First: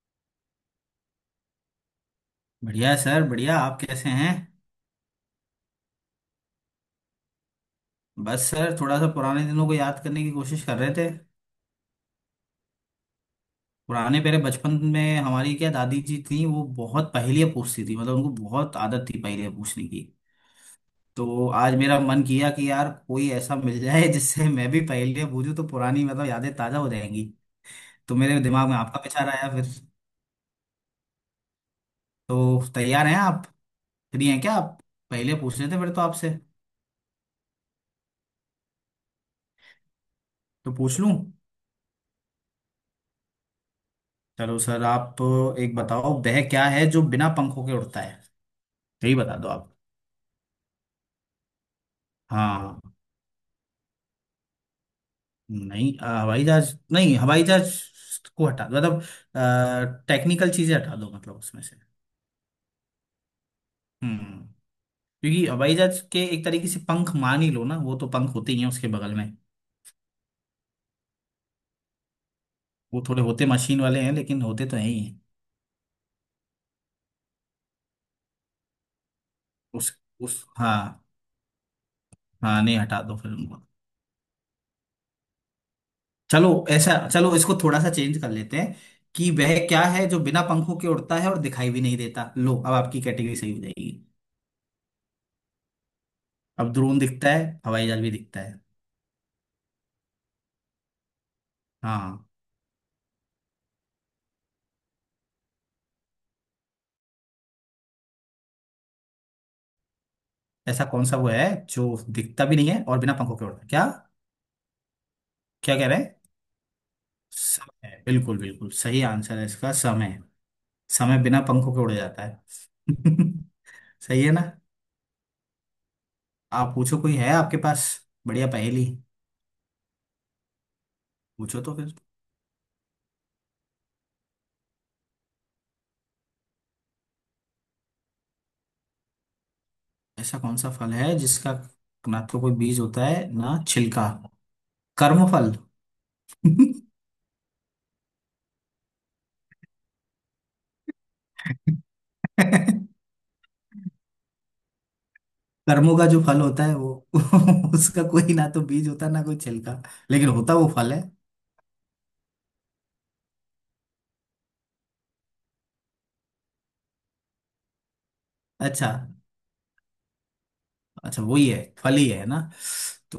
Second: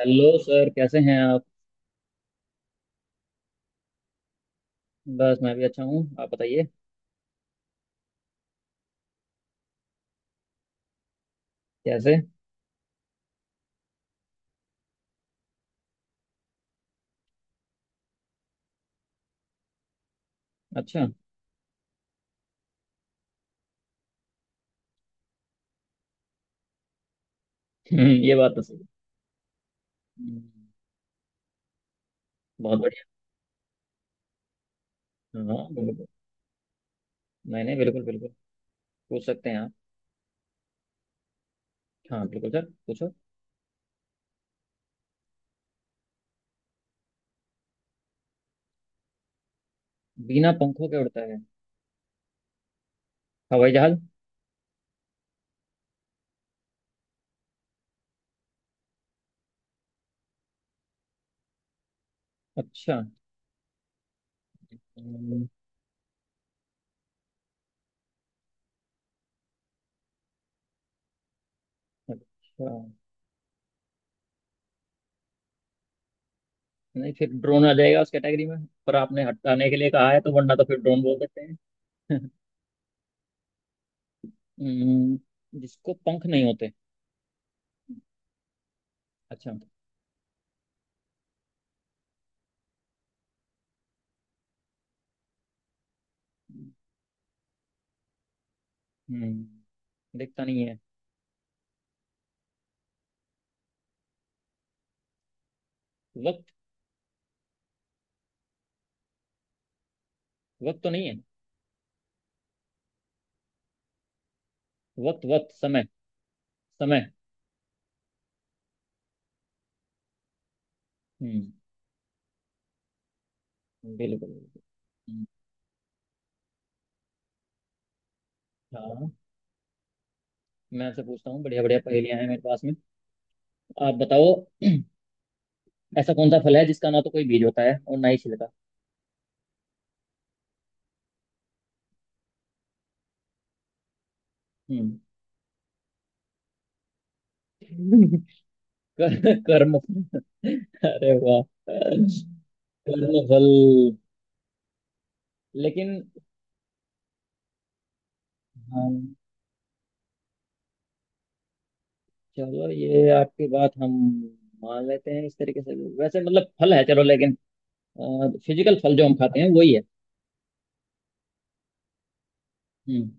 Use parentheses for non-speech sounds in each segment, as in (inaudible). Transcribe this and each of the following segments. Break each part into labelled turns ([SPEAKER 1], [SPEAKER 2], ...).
[SPEAKER 1] Hello sir, कैसे हैं आप।
[SPEAKER 2] बढ़िया है सर बढ़िया। आप कैसे हैं?
[SPEAKER 1] बस मैं भी अच्छा हूँ, आप बताइए।
[SPEAKER 2] बस सर थोड़ा सा पुराने दिनों को याद करने की कोशिश कर रहे थे।
[SPEAKER 1] कैसे।
[SPEAKER 2] पुराने मेरे बचपन में हमारी क्या दादी जी थी, वो बहुत पहेलियाँ पूछती थी। मतलब उनको बहुत आदत थी पहेलियाँ पूछने की।
[SPEAKER 1] अच्छा।
[SPEAKER 2] तो आज मेरा मन किया कि यार कोई ऐसा मिल जाए (laughs) जिससे मैं भी पहेलियाँ पूछूं तो पुरानी मतलब यादें ताज़ा हो जाएंगी। तो
[SPEAKER 1] ये
[SPEAKER 2] मेरे
[SPEAKER 1] बात तो
[SPEAKER 2] दिमाग
[SPEAKER 1] सही
[SPEAKER 2] में
[SPEAKER 1] है।
[SPEAKER 2] आपका विचार आया फिर।
[SPEAKER 1] हम्म।
[SPEAKER 2] तो
[SPEAKER 1] बहुत।
[SPEAKER 2] तैयार हैं आप? फ्री हैं क्या आप? पहेलियाँ
[SPEAKER 1] बढ़िया,
[SPEAKER 2] पूछ
[SPEAKER 1] हाँ
[SPEAKER 2] रहे थे फिर तो
[SPEAKER 1] बिल्कुल।
[SPEAKER 2] आपसे।
[SPEAKER 1] नहीं नहीं, बिल्कुल बिल्कुल। पूछ सकते हैं आप।
[SPEAKER 2] तो पूछ लूँ।
[SPEAKER 1] हाँ बिल्कुल सर, पूछो।
[SPEAKER 2] चलो सर आप। एक बताओ, वह क्या है जो बिना पंखों के उड़ता है। यही बता दो आप।
[SPEAKER 1] बिना पंखों के उड़ता है।
[SPEAKER 2] हाँ।
[SPEAKER 1] हवाई जहाज।
[SPEAKER 2] नहीं हवाई जहाज नहीं। हवाई जहाज को हटा दो मतलब। टेक्निकल चीजें हटा दो मतलब उसमें से।
[SPEAKER 1] अच्छा।
[SPEAKER 2] हम्म। क्योंकि
[SPEAKER 1] हम्म।
[SPEAKER 2] हवाई जहाज के एक तरीके से पंख मान ही लो ना, वो तो पंख होते ही हैं उसके बगल में।
[SPEAKER 1] अच्छा।
[SPEAKER 2] वो थोड़े होते मशीन वाले हैं लेकिन होते तो हैं ही हैं।
[SPEAKER 1] नहीं, फिर ड्रोन आ जाएगा उस कैटेगरी में, पर आपने हटाने के लिए
[SPEAKER 2] उस
[SPEAKER 1] कहा है तो
[SPEAKER 2] उस
[SPEAKER 1] वरना तो
[SPEAKER 2] हाँ।
[SPEAKER 1] फिर ड्रोन बोल देते हैं। (laughs)
[SPEAKER 2] हाँ नहीं हटा दो फिर उनको।
[SPEAKER 1] हम्म। जिसको पंख नहीं
[SPEAKER 2] चलो
[SPEAKER 1] होते।
[SPEAKER 2] ऐसा, चलो इसको थोड़ा सा चेंज कर लेते हैं कि
[SPEAKER 1] अच्छा।
[SPEAKER 2] वह क्या है जो बिना पंखों के उड़ता है और दिखाई भी नहीं देता। लो, अब आपकी कैटेगरी सही हो जाएगी। अब ड्रोन दिखता है, हवाई जहाज भी दिखता है।
[SPEAKER 1] हम्म। दिखता नहीं है।
[SPEAKER 2] हाँ।
[SPEAKER 1] वक्त। वक्त
[SPEAKER 2] ऐसा
[SPEAKER 1] तो
[SPEAKER 2] कौन
[SPEAKER 1] नहीं है।
[SPEAKER 2] सा वो है जो दिखता भी नहीं है और बिना पंखों के उड़ता है क्या?
[SPEAKER 1] वक्त वक्त
[SPEAKER 2] क्या
[SPEAKER 1] समय।
[SPEAKER 2] कह रहे हैं?
[SPEAKER 1] समय।
[SPEAKER 2] समय बिल्कुल बिल्कुल सही आंसर है इसका। समय। समय बिना
[SPEAKER 1] हम्म।
[SPEAKER 2] पंखों के उड़ जाता है। (laughs) सही
[SPEAKER 1] बिल्कुल
[SPEAKER 2] है ना।
[SPEAKER 1] बिल्कुल। हम्म।
[SPEAKER 2] आप पूछो, कोई है आपके पास बढ़िया पहेली?
[SPEAKER 1] हाँ। मैं आपसे पूछता हूँ,
[SPEAKER 2] पूछो
[SPEAKER 1] बढ़िया
[SPEAKER 2] तो
[SPEAKER 1] बढ़िया
[SPEAKER 2] फिर।
[SPEAKER 1] पहेलियां हैं मेरे पास में। आप बताओ। ऐसा कौन सा फल है जिसका ना तो कोई बीज होता है और ना ही छिलका।
[SPEAKER 2] ऐसा कौन सा फल है जिसका ना तो कोई बीज होता है ना छिलका?
[SPEAKER 1] हम्म।
[SPEAKER 2] कर्म फल।
[SPEAKER 1] (laughs) कर्म अरे वाह।
[SPEAKER 2] (laughs)
[SPEAKER 1] कर्म फल। लेकिन।
[SPEAKER 2] कर्मों का जो फल होता है वो (laughs) उसका कोई ना तो बीज होता है
[SPEAKER 1] हम।
[SPEAKER 2] ना कोई छिलका। लेकिन होता वो फल है।
[SPEAKER 1] चलो ये आपकी बात हम मान लेते हैं इस तरीके से। वैसे मतलब फल है चलो, लेकिन फिजिकल
[SPEAKER 2] अच्छा।
[SPEAKER 1] फल जो हम खाते हैं वही है।
[SPEAKER 2] अच्छा वही है, फल ही है ना।
[SPEAKER 1] हम्म।
[SPEAKER 2] तो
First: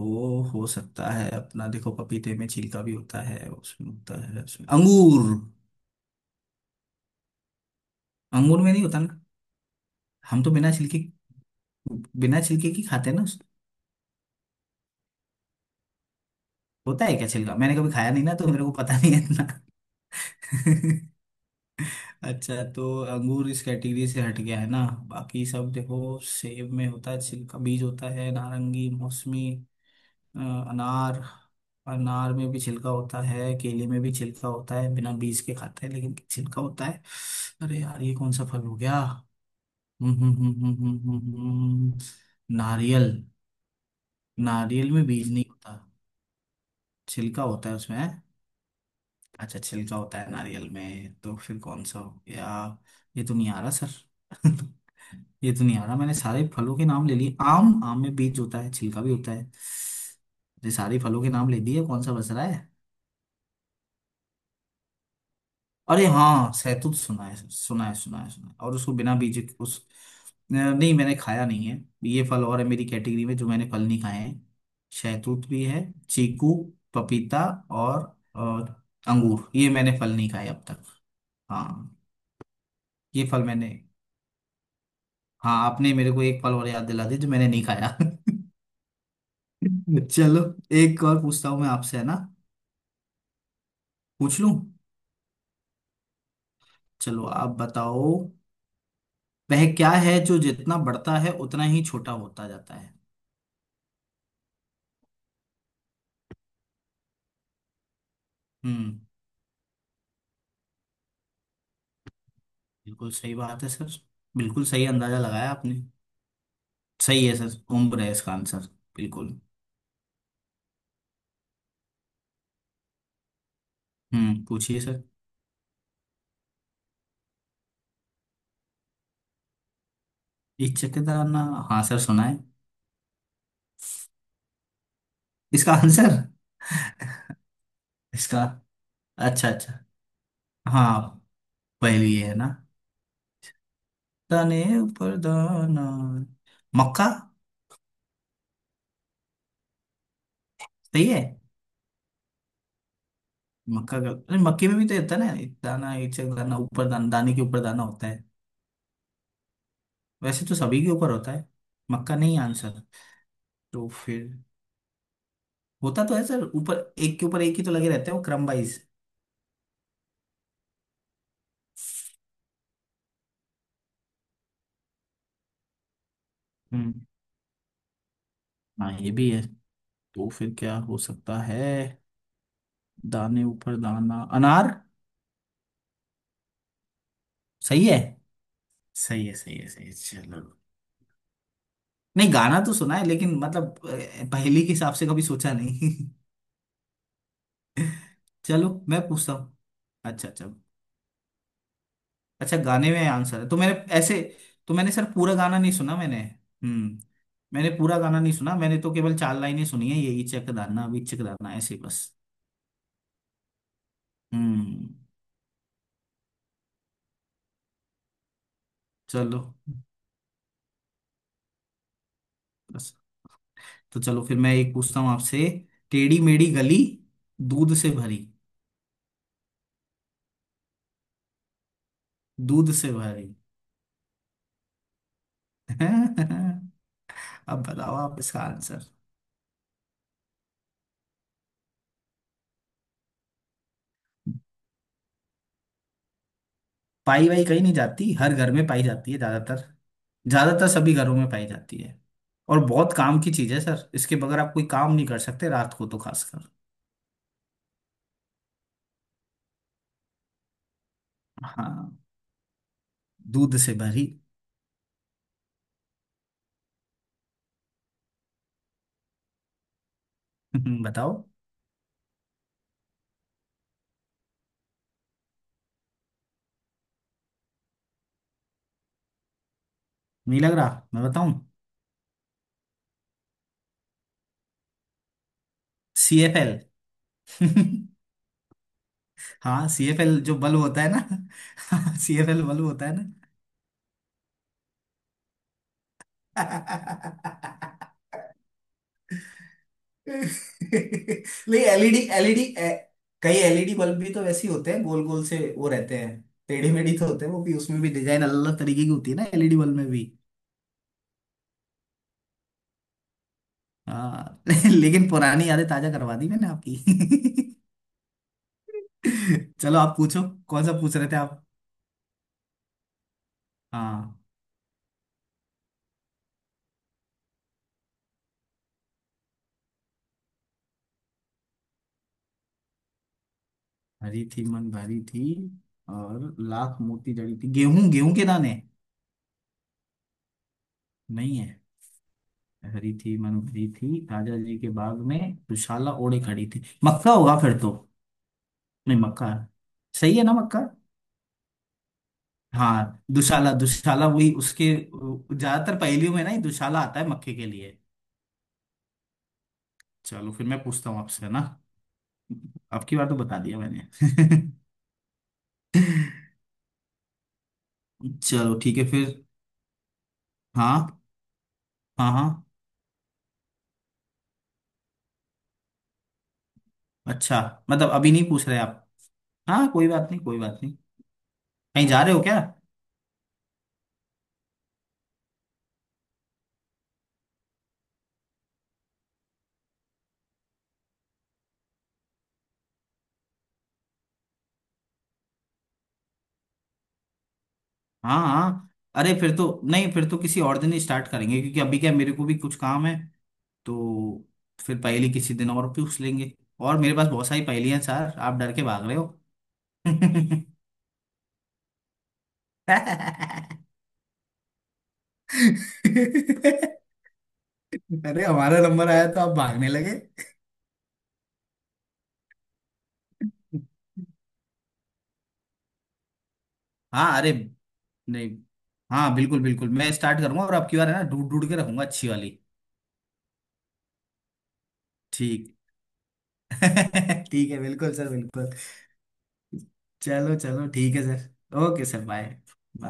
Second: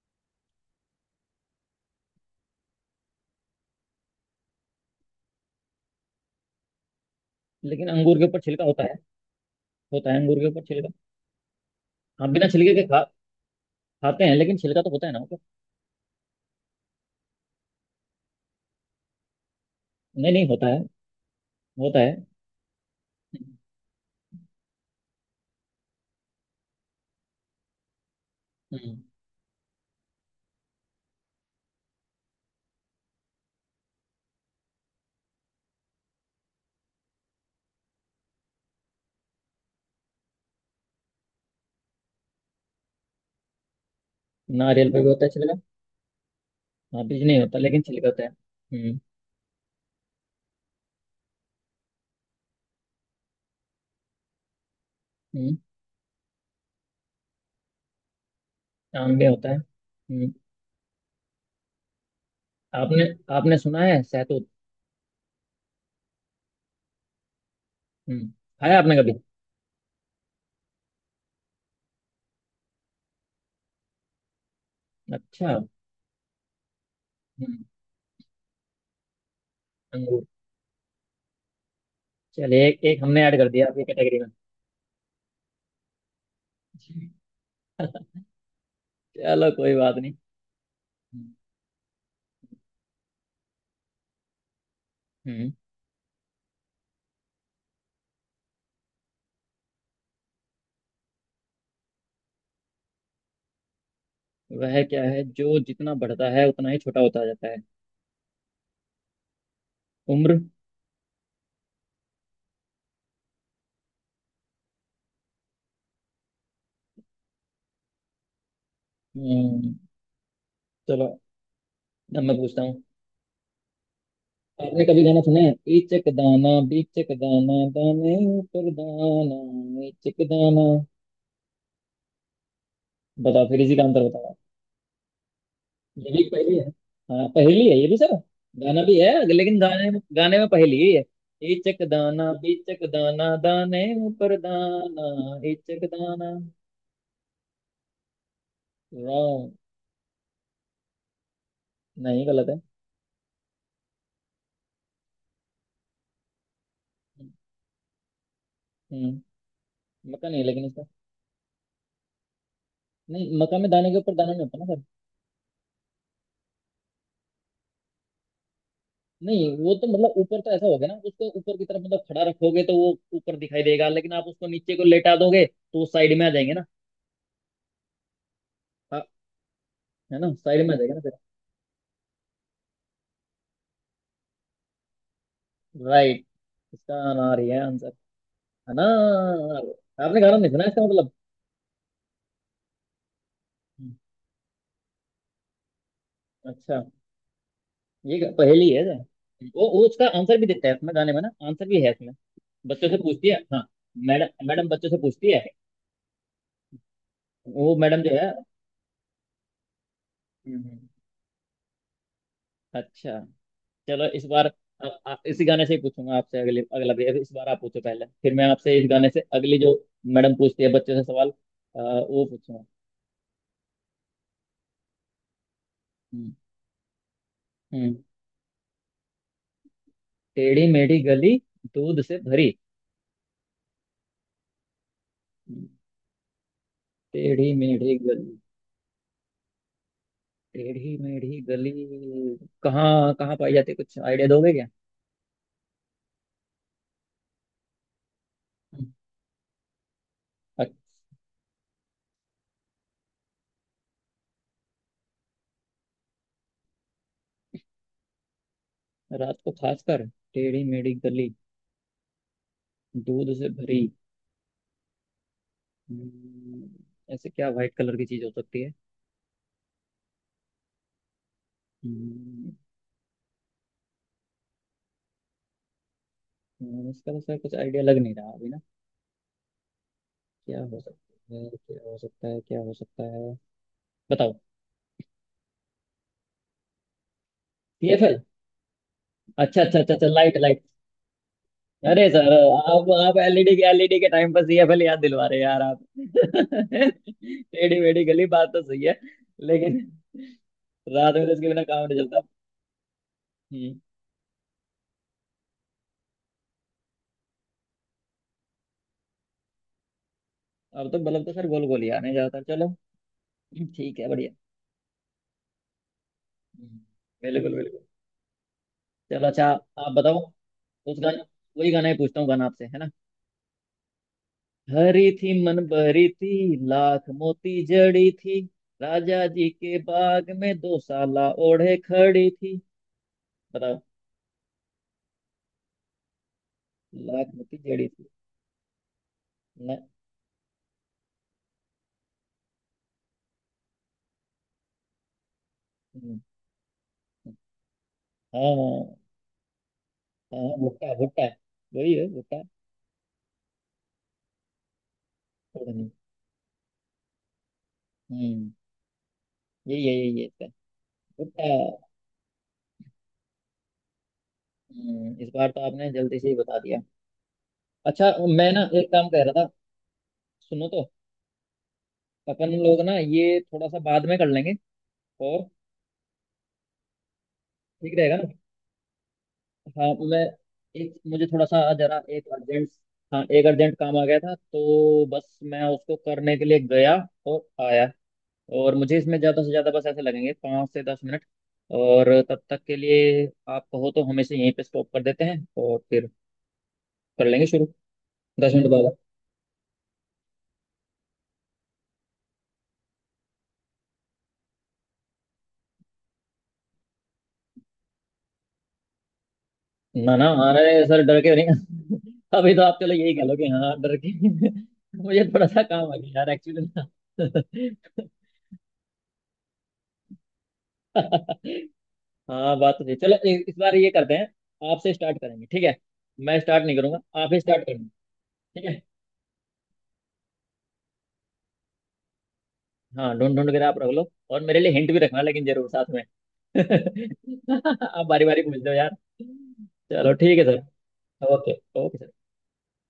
[SPEAKER 2] वो हो सकता है अपना। देखो पपीते में छिलका भी होता है, उसमें होता है। उसमें अंगूर।
[SPEAKER 1] लेकिन अंगूर के ऊपर
[SPEAKER 2] अंगूर
[SPEAKER 1] छिलका
[SPEAKER 2] में
[SPEAKER 1] होता
[SPEAKER 2] नहीं
[SPEAKER 1] है।
[SPEAKER 2] होता ना।
[SPEAKER 1] होता है अंगूर
[SPEAKER 2] हम
[SPEAKER 1] के
[SPEAKER 2] तो
[SPEAKER 1] ऊपर
[SPEAKER 2] बिना
[SPEAKER 1] छिलका।
[SPEAKER 2] छिलके
[SPEAKER 1] हम
[SPEAKER 2] बिना
[SPEAKER 1] बिना
[SPEAKER 2] छिलके
[SPEAKER 1] छिलके के
[SPEAKER 2] की
[SPEAKER 1] खा
[SPEAKER 2] खाते हैं ना
[SPEAKER 1] खाते हैं लेकिन छिलका तो होता है ना, मतलब।
[SPEAKER 2] होता है क्या छिलका? मैंने कभी खाया नहीं ना, तो मेरे को पता नहीं है इतना।
[SPEAKER 1] नहीं नहीं, होता है। होता है।
[SPEAKER 2] (laughs) अच्छा तो अंगूर इस कैटेगरी से हट गया है ना। बाकी सब देखो, सेब में होता है छिलका, बीज होता है। नारंगी,
[SPEAKER 1] हम्म।
[SPEAKER 2] मौसमी, अ, अनार। अनार में भी छिलका होता है, केले में भी छिलका होता है। बिना बीज के खाते हैं लेकिन छिलका होता है। अरे यार ये कौन सा फल हो गया? हम्म हम्म हम्म हम्म हम्म हम्म, हम्म। नारियल। नारियल
[SPEAKER 1] नारियल पे
[SPEAKER 2] में
[SPEAKER 1] भी होता है
[SPEAKER 2] बीज नहीं
[SPEAKER 1] छिलका।
[SPEAKER 2] होता।
[SPEAKER 1] हाँ, बीज नहीं
[SPEAKER 2] छिलका
[SPEAKER 1] होता
[SPEAKER 2] होता है
[SPEAKER 1] लेकिन
[SPEAKER 2] उसमें
[SPEAKER 1] छिलका
[SPEAKER 2] हैं?
[SPEAKER 1] होता है। हम्म।
[SPEAKER 2] अच्छा छिलका होता है नारियल में, तो फिर कौन सा हो गया? ये तो नहीं आ रहा सर। (laughs) ये
[SPEAKER 1] हम्म।
[SPEAKER 2] तो नहीं आ रहा। मैंने सारे फलों के नाम ले लिए। आम। आम में बीज होता है, छिलका भी
[SPEAKER 1] आम भी
[SPEAKER 2] होता
[SPEAKER 1] होता
[SPEAKER 2] है।
[SPEAKER 1] है। हम्म।
[SPEAKER 2] ये सारे फलों के नाम ले दिए, कौन सा बच रहा है?
[SPEAKER 1] आपने आपने सुना है सहतूत।
[SPEAKER 2] अरे हाँ सैतूत सुना है सुना है सुना
[SPEAKER 1] हम्म।
[SPEAKER 2] है सुना है और
[SPEAKER 1] खाया
[SPEAKER 2] उसको
[SPEAKER 1] आपने कभी।
[SPEAKER 2] बिना बीज के- उस नहीं मैंने खाया नहीं है। ये फल और है मेरी कैटेगरी में जो मैंने फल नहीं खाए हैं। शहतूत
[SPEAKER 1] अच्छा।
[SPEAKER 2] भी है, चीकू, पपीता
[SPEAKER 1] हम्म।
[SPEAKER 2] और अंगूर, ये मैंने फल
[SPEAKER 1] अंगूर।
[SPEAKER 2] नहीं खाए अब तक। हाँ
[SPEAKER 1] चलिए एक एक हमने
[SPEAKER 2] ये
[SPEAKER 1] ऐड
[SPEAKER 2] फल
[SPEAKER 1] कर दिया
[SPEAKER 2] मैंने।
[SPEAKER 1] आपकी कैटेगरी
[SPEAKER 2] हाँ आपने मेरे को एक फल और याद दिला
[SPEAKER 1] में।
[SPEAKER 2] दिया जो मैंने नहीं खाया।
[SPEAKER 1] चलो कोई बात
[SPEAKER 2] (laughs)
[SPEAKER 1] नहीं।
[SPEAKER 2] चलो एक और पूछता हूँ मैं आपसे है ना। पूछ लूं।
[SPEAKER 1] हम्म।
[SPEAKER 2] चलो आप बताओ। वह क्या है जो जितना बढ़ता है उतना ही छोटा होता जाता है?
[SPEAKER 1] वह क्या है जो जितना बढ़ता है उतना ही छोटा होता जाता है।
[SPEAKER 2] हम्म।
[SPEAKER 1] उम्र।
[SPEAKER 2] बिल्कुल सही बात है सर। बिल्कुल सही अंदाजा लगाया आपने। सही है सर, उम्र है इसका आंसर। बिल्कुल।
[SPEAKER 1] हम्म। चलो, अब मैं पूछता हूँ।
[SPEAKER 2] हम्म, पूछिए
[SPEAKER 1] आपने कभी
[SPEAKER 2] सर।
[SPEAKER 1] गाना सुना है, ईचक दाना बीचक दाना दाने ऊपर दाना ईचक दाना।
[SPEAKER 2] इचकदार ना। हाँ सर, सुना है।
[SPEAKER 1] बताओ फिर इसी का अंतर बताओ आप।
[SPEAKER 2] इसका आंसर।
[SPEAKER 1] ये भी एक पहेली है। हाँ पहेली है ये भी सर।
[SPEAKER 2] इसका।
[SPEAKER 1] गाना भी है
[SPEAKER 2] अच्छा
[SPEAKER 1] लेकिन
[SPEAKER 2] अच्छा।
[SPEAKER 1] गाने में पहेली ही
[SPEAKER 2] हाँ।
[SPEAKER 1] है। ईचक
[SPEAKER 2] पहली ये
[SPEAKER 1] दाना
[SPEAKER 2] है ना।
[SPEAKER 1] बीचक दाना दाने ऊपर
[SPEAKER 2] तने
[SPEAKER 1] दाना
[SPEAKER 2] पर
[SPEAKER 1] ईचक
[SPEAKER 2] दाना।
[SPEAKER 1] दाना।
[SPEAKER 2] मक्का।
[SPEAKER 1] रॉन्ग।
[SPEAKER 2] सही है।
[SPEAKER 1] नहीं गलत है।
[SPEAKER 2] मक्का का, अरे मक्के में भी तो होता है ना। एक दाना इचक दाना ऊपर दाना, दाने के ऊपर दाना होता है।
[SPEAKER 1] हम्म। मक्का नहीं है
[SPEAKER 2] वैसे तो
[SPEAKER 1] लेकिन
[SPEAKER 2] सभी
[SPEAKER 1] इसका।
[SPEAKER 2] के ऊपर होता है। मक्का नहीं आंसर?
[SPEAKER 1] नहीं, मक्का में
[SPEAKER 2] तो
[SPEAKER 1] दाने के ऊपर
[SPEAKER 2] फिर।
[SPEAKER 1] दाना नहीं होता ना।
[SPEAKER 2] होता तो है सर ऊपर, एक के ऊपर एक ही तो लगे रहते हैं वो क्रम वाइज।
[SPEAKER 1] नहीं, वो तो मतलब ऊपर तो ऐसा हो गया ना, उसको ऊपर की तरफ मतलब खड़ा रखोगे तो वो ऊपर दिखाई देगा, लेकिन आप उसको नीचे को लेटा दोगे तो साइड में आ जाएंगे ना।
[SPEAKER 2] हाँ
[SPEAKER 1] हाँ,
[SPEAKER 2] ये भी है।
[SPEAKER 1] है
[SPEAKER 2] तो
[SPEAKER 1] ना
[SPEAKER 2] फिर
[SPEAKER 1] साइड में
[SPEAKER 2] क्या
[SPEAKER 1] आ जाएगा
[SPEAKER 2] हो
[SPEAKER 1] ना फिर।
[SPEAKER 2] सकता है? दाने ऊपर दाना, अनार।
[SPEAKER 1] राइट। इसका अनार ही है
[SPEAKER 2] सही
[SPEAKER 1] आंसर।
[SPEAKER 2] है। सही है सही है सही है
[SPEAKER 1] अनार। आपने गाना
[SPEAKER 2] चलो।
[SPEAKER 1] नहीं सुना इसका मतलब।
[SPEAKER 2] नहीं गाना तो सुना है लेकिन मतलब
[SPEAKER 1] हम्म।
[SPEAKER 2] पहेली के हिसाब से कभी सोचा नहीं।
[SPEAKER 1] अच्छा। ये ग-
[SPEAKER 2] (laughs)
[SPEAKER 1] पहेली
[SPEAKER 2] चलो
[SPEAKER 1] है ना?
[SPEAKER 2] मैं पूछता हूँ।
[SPEAKER 1] वो उसका
[SPEAKER 2] अच्छा
[SPEAKER 1] आंसर भी
[SPEAKER 2] अच्छा।
[SPEAKER 1] देता है इसमें, गाने में ना आंसर भी है इसमें।
[SPEAKER 2] अच्छा
[SPEAKER 1] बच्चों
[SPEAKER 2] गाने
[SPEAKER 1] से
[SPEAKER 2] में
[SPEAKER 1] पूछती है
[SPEAKER 2] आंसर है तो
[SPEAKER 1] हाँ।
[SPEAKER 2] मैंने ऐसे।
[SPEAKER 1] मैडम मैडम
[SPEAKER 2] तो
[SPEAKER 1] बच्चों
[SPEAKER 2] मैंने
[SPEAKER 1] से
[SPEAKER 2] सर
[SPEAKER 1] पूछती
[SPEAKER 2] पूरा
[SPEAKER 1] है।
[SPEAKER 2] गाना नहीं सुना मैंने। हम्म। मैंने
[SPEAKER 1] वो
[SPEAKER 2] पूरा
[SPEAKER 1] मैडम जो
[SPEAKER 2] गाना
[SPEAKER 1] है।
[SPEAKER 2] नहीं सुना, मैंने तो केवल चार लाइनें सुनी है, यही
[SPEAKER 1] हम्म।
[SPEAKER 2] चकदाना
[SPEAKER 1] हम्म।
[SPEAKER 2] अभी चकदाना ऐसे बस।
[SPEAKER 1] अच्छा। चलो इस बार
[SPEAKER 2] हम्म
[SPEAKER 1] इसी गाने से ही पूछूंगा आपसे अगले, अगला भी अभी इस बार आप पूछो पहले, फिर मैं आपसे इस गाने से
[SPEAKER 2] चलो
[SPEAKER 1] अगली जो मैडम पूछती है बच्चों से सवाल, वो पूछूंगा।
[SPEAKER 2] बस। तो चलो फिर मैं एक पूछता हूँ आपसे। टेढ़ी
[SPEAKER 1] हम्म।
[SPEAKER 2] मेढ़ी गली। दूध से
[SPEAKER 1] हम्म।
[SPEAKER 2] भरी।
[SPEAKER 1] टेढ़ी मेढ़ी गली दूध से भरी।
[SPEAKER 2] दूध से भरी।
[SPEAKER 1] हम्म,
[SPEAKER 2] (laughs) अब
[SPEAKER 1] टेढ़ी
[SPEAKER 2] बताओ
[SPEAKER 1] मेढ़ी
[SPEAKER 2] आप
[SPEAKER 1] गली।
[SPEAKER 2] इसका आंसर।
[SPEAKER 1] टेढ़ी मेढ़ी गली कहाँ कहाँ पाई जाती है, कुछ आइडिया दोगे क्या।
[SPEAKER 2] पाई वाई कहीं नहीं जाती, हर घर में पाई
[SPEAKER 1] हम्म।
[SPEAKER 2] जाती है ज्यादातर।
[SPEAKER 1] अ-
[SPEAKER 2] ज्यादातर सभी घरों में पाई जाती है। और बहुत काम की चीज है सर, इसके बगैर आप कोई काम नहीं कर सकते रात को तो खासकर।
[SPEAKER 1] रात को खासकर। टेढ़ी मेढ़ी गली
[SPEAKER 2] हाँ।
[SPEAKER 1] दूध से
[SPEAKER 2] दूध से
[SPEAKER 1] भरी।
[SPEAKER 2] भरी।
[SPEAKER 1] हम्म, ऐसे क्या व्हाइट कलर की चीज हो सकती है।
[SPEAKER 2] (laughs) बताओ।
[SPEAKER 1] हम्म। इसका तो सर कुछ आइडिया लग नहीं रहा अभी ना।
[SPEAKER 2] नहीं लग
[SPEAKER 1] क्या हो
[SPEAKER 2] रहा, मैं
[SPEAKER 1] सकता
[SPEAKER 2] बताऊं?
[SPEAKER 1] है, क्या हो सकता है, क्या हो सकता है। बताओ।
[SPEAKER 2] C F L. (laughs)
[SPEAKER 1] सीएफएल। अच्छा
[SPEAKER 2] हाँ
[SPEAKER 1] अच्छा
[SPEAKER 2] सी
[SPEAKER 1] अच्छा
[SPEAKER 2] एफ
[SPEAKER 1] अच्छा,
[SPEAKER 2] एल जो
[SPEAKER 1] लाइट
[SPEAKER 2] बल्ब
[SPEAKER 1] लाइट।
[SPEAKER 2] होता है ना (laughs)
[SPEAKER 1] अरे
[SPEAKER 2] C F
[SPEAKER 1] sir,
[SPEAKER 2] L bulb होता
[SPEAKER 1] आप
[SPEAKER 2] है।
[SPEAKER 1] आप एलईडी के टाइम पर सीएफएल याद दिलवा रहे हैं यार आप। (laughs) टेढ़ी मेढ़ी गली बात तो सही है, लेकिन रात में तो इसके
[SPEAKER 2] नहीं
[SPEAKER 1] बिना काम नहीं
[SPEAKER 2] एलईडी
[SPEAKER 1] चलता।
[SPEAKER 2] एलईडी कई एलईडी
[SPEAKER 1] हम्म।
[SPEAKER 2] बल्ब भी तो वैसे ही होते हैं, गोल गोल से वो रहते हैं। टेढ़ी मेढ़ी तो होते हैं वो भी। उसमें भी डिजाइन अलग अलग तरीके की होती है ना एलईडी बल्ब में भी।
[SPEAKER 1] अब तो बल्ब तो सर गोल गोल ही आने जाता, चलो ठीक है बढ़िया।
[SPEAKER 2] हाँ (laughs) लेकिन पुरानी यादें ताजा करवा दी मैंने आपकी।
[SPEAKER 1] हम्म, बिल्कुल बिल्कुल। चलो अच्छा।
[SPEAKER 2] (laughs) चलो
[SPEAKER 1] आप
[SPEAKER 2] आप पूछो।
[SPEAKER 1] बताओ।
[SPEAKER 2] कौन सा पूछ
[SPEAKER 1] उस
[SPEAKER 2] रहे थे
[SPEAKER 1] गाने।
[SPEAKER 2] आप?
[SPEAKER 1] वही गाना ही पूछता हूँ, गाना आपसे है ना।
[SPEAKER 2] हाँ।
[SPEAKER 1] हरी थी मन भरी थी, लाख मोती जड़ी थी, राजा जी के बाग में दो साला ओढ़े खड़ी थी। बताओ।
[SPEAKER 2] हरी थी मन भरी थी और लाख मोती
[SPEAKER 1] लाख
[SPEAKER 2] जड़ी थी,
[SPEAKER 1] मोती जड़ी
[SPEAKER 2] गेहूं,
[SPEAKER 1] थी।
[SPEAKER 2] गेहूं के दाने।
[SPEAKER 1] न।
[SPEAKER 2] नहीं हरी थी मनभरी थी राजा जी के बाग में दुशाला
[SPEAKER 1] हम्म।
[SPEAKER 2] ओढ़े खड़ी थी, मक्का होगा फिर तो।
[SPEAKER 1] हाँ।
[SPEAKER 2] नहीं, मक्का है। सही है ना
[SPEAKER 1] हाँ
[SPEAKER 2] मक्का।
[SPEAKER 1] भुट्टा भुट्टा, वही है भुट्टा।
[SPEAKER 2] हाँ दुशाला, दुशाला वही उसके।
[SPEAKER 1] पता
[SPEAKER 2] ज्यादातर
[SPEAKER 1] नहीं।
[SPEAKER 2] पहेलियों में ना ये दुशाला आता है मक्के के लिए।
[SPEAKER 1] हम्म। यही है
[SPEAKER 2] चलो
[SPEAKER 1] इसका।
[SPEAKER 2] फिर मैं पूछता हूँ आपसे है ना।
[SPEAKER 1] भुट्टा।
[SPEAKER 2] आपकी बार तो बता दिया मैंने।
[SPEAKER 1] इस बार तो आपने जल्दी से ही बता दिया। अच्छा।
[SPEAKER 2] (laughs)
[SPEAKER 1] मैं
[SPEAKER 2] चलो
[SPEAKER 1] ना
[SPEAKER 2] ठीक है
[SPEAKER 1] एक काम कह
[SPEAKER 2] फिर।
[SPEAKER 1] रहा था, सुनो तो।
[SPEAKER 2] हाँ हाँ हाँ।
[SPEAKER 1] अपन लोग ना ये थोड़ा सा बाद में कर लेंगे। और,
[SPEAKER 2] अच्छा, मतलब
[SPEAKER 1] ठीक
[SPEAKER 2] अभी
[SPEAKER 1] रहेगा
[SPEAKER 2] नहीं
[SPEAKER 1] ना।
[SPEAKER 2] पूछ रहे आप? हाँ कोई
[SPEAKER 1] हाँ, तो
[SPEAKER 2] बात
[SPEAKER 1] मैं
[SPEAKER 2] नहीं, कोई बात नहीं।
[SPEAKER 1] एक, मुझे थोड़ा सा
[SPEAKER 2] कहीं
[SPEAKER 1] जरा
[SPEAKER 2] जा रहे हो
[SPEAKER 1] एक
[SPEAKER 2] क्या?
[SPEAKER 1] अर्जेंट। हाँ, एक अर्जेंट काम आ गया था तो बस मैं उसको करने के लिए गया और आया। और मुझे इसमें ज़्यादा से ज़्यादा बस ऐसे लगेंगे 5 से 10 मिनट, और तब तक के लिए आप कहो तो हम इसे यहीं पे स्टॉप कर देते हैं और फिर कर लेंगे शुरू
[SPEAKER 2] हाँ
[SPEAKER 1] दस
[SPEAKER 2] हाँ।
[SPEAKER 1] मिनट बाद
[SPEAKER 2] अरे फिर तो नहीं, फिर तो किसी और दिन ही स्टार्ट करेंगे क्योंकि अभी क्या मेरे को भी कुछ काम है। तो फिर पहेली किसी दिन और पूछ लेंगे। और मेरे पास बहुत सारी पहेलियां हैं सर, आप डर के भाग रहे हो।
[SPEAKER 1] ना ना, अरे सर डर के नहीं। (laughs) अभी तो आप चलो यही कह लोगे हाँ डर के। (laughs) मुझे थोड़ा सा काम आ गया यार एक्चुअली ना।
[SPEAKER 2] (laughs) अरे हमारा नंबर आया तो आप भागने लगे।
[SPEAKER 1] (laughs) हाँ बात तो सही, चलो इस बार ये करते हैं, आपसे स्टार्ट करेंगे, ठीक है। मैं स्टार्ट नहीं करूंगा,
[SPEAKER 2] हाँ
[SPEAKER 1] आप
[SPEAKER 2] अरे
[SPEAKER 1] ही स्टार्ट करेंगे।
[SPEAKER 2] नहीं।
[SPEAKER 1] ठीक है।
[SPEAKER 2] हाँ बिल्कुल बिल्कुल, मैं स्टार्ट करूंगा और आपकी बार है ना ढूंढ ढूंढ के रखूंगा अच्छी वाली।
[SPEAKER 1] हाँ ढूंढ ढूंढ कर आप रख लो, और मेरे लिए हिंट भी रखना लेकिन
[SPEAKER 2] ठीक।
[SPEAKER 1] जरूर साथ में।
[SPEAKER 2] (laughs) ठीक है
[SPEAKER 1] (laughs)
[SPEAKER 2] बिल्कुल
[SPEAKER 1] आप
[SPEAKER 2] सर
[SPEAKER 1] बारी बारी
[SPEAKER 2] बिल्कुल।
[SPEAKER 1] पूछ लो यार। चलो
[SPEAKER 2] चलो
[SPEAKER 1] ठीक है
[SPEAKER 2] चलो
[SPEAKER 1] सर।
[SPEAKER 2] ठीक है
[SPEAKER 1] okay.
[SPEAKER 2] Sir, okay
[SPEAKER 1] okay
[SPEAKER 2] sir,
[SPEAKER 1] sir.
[SPEAKER 2] Bye. Bye.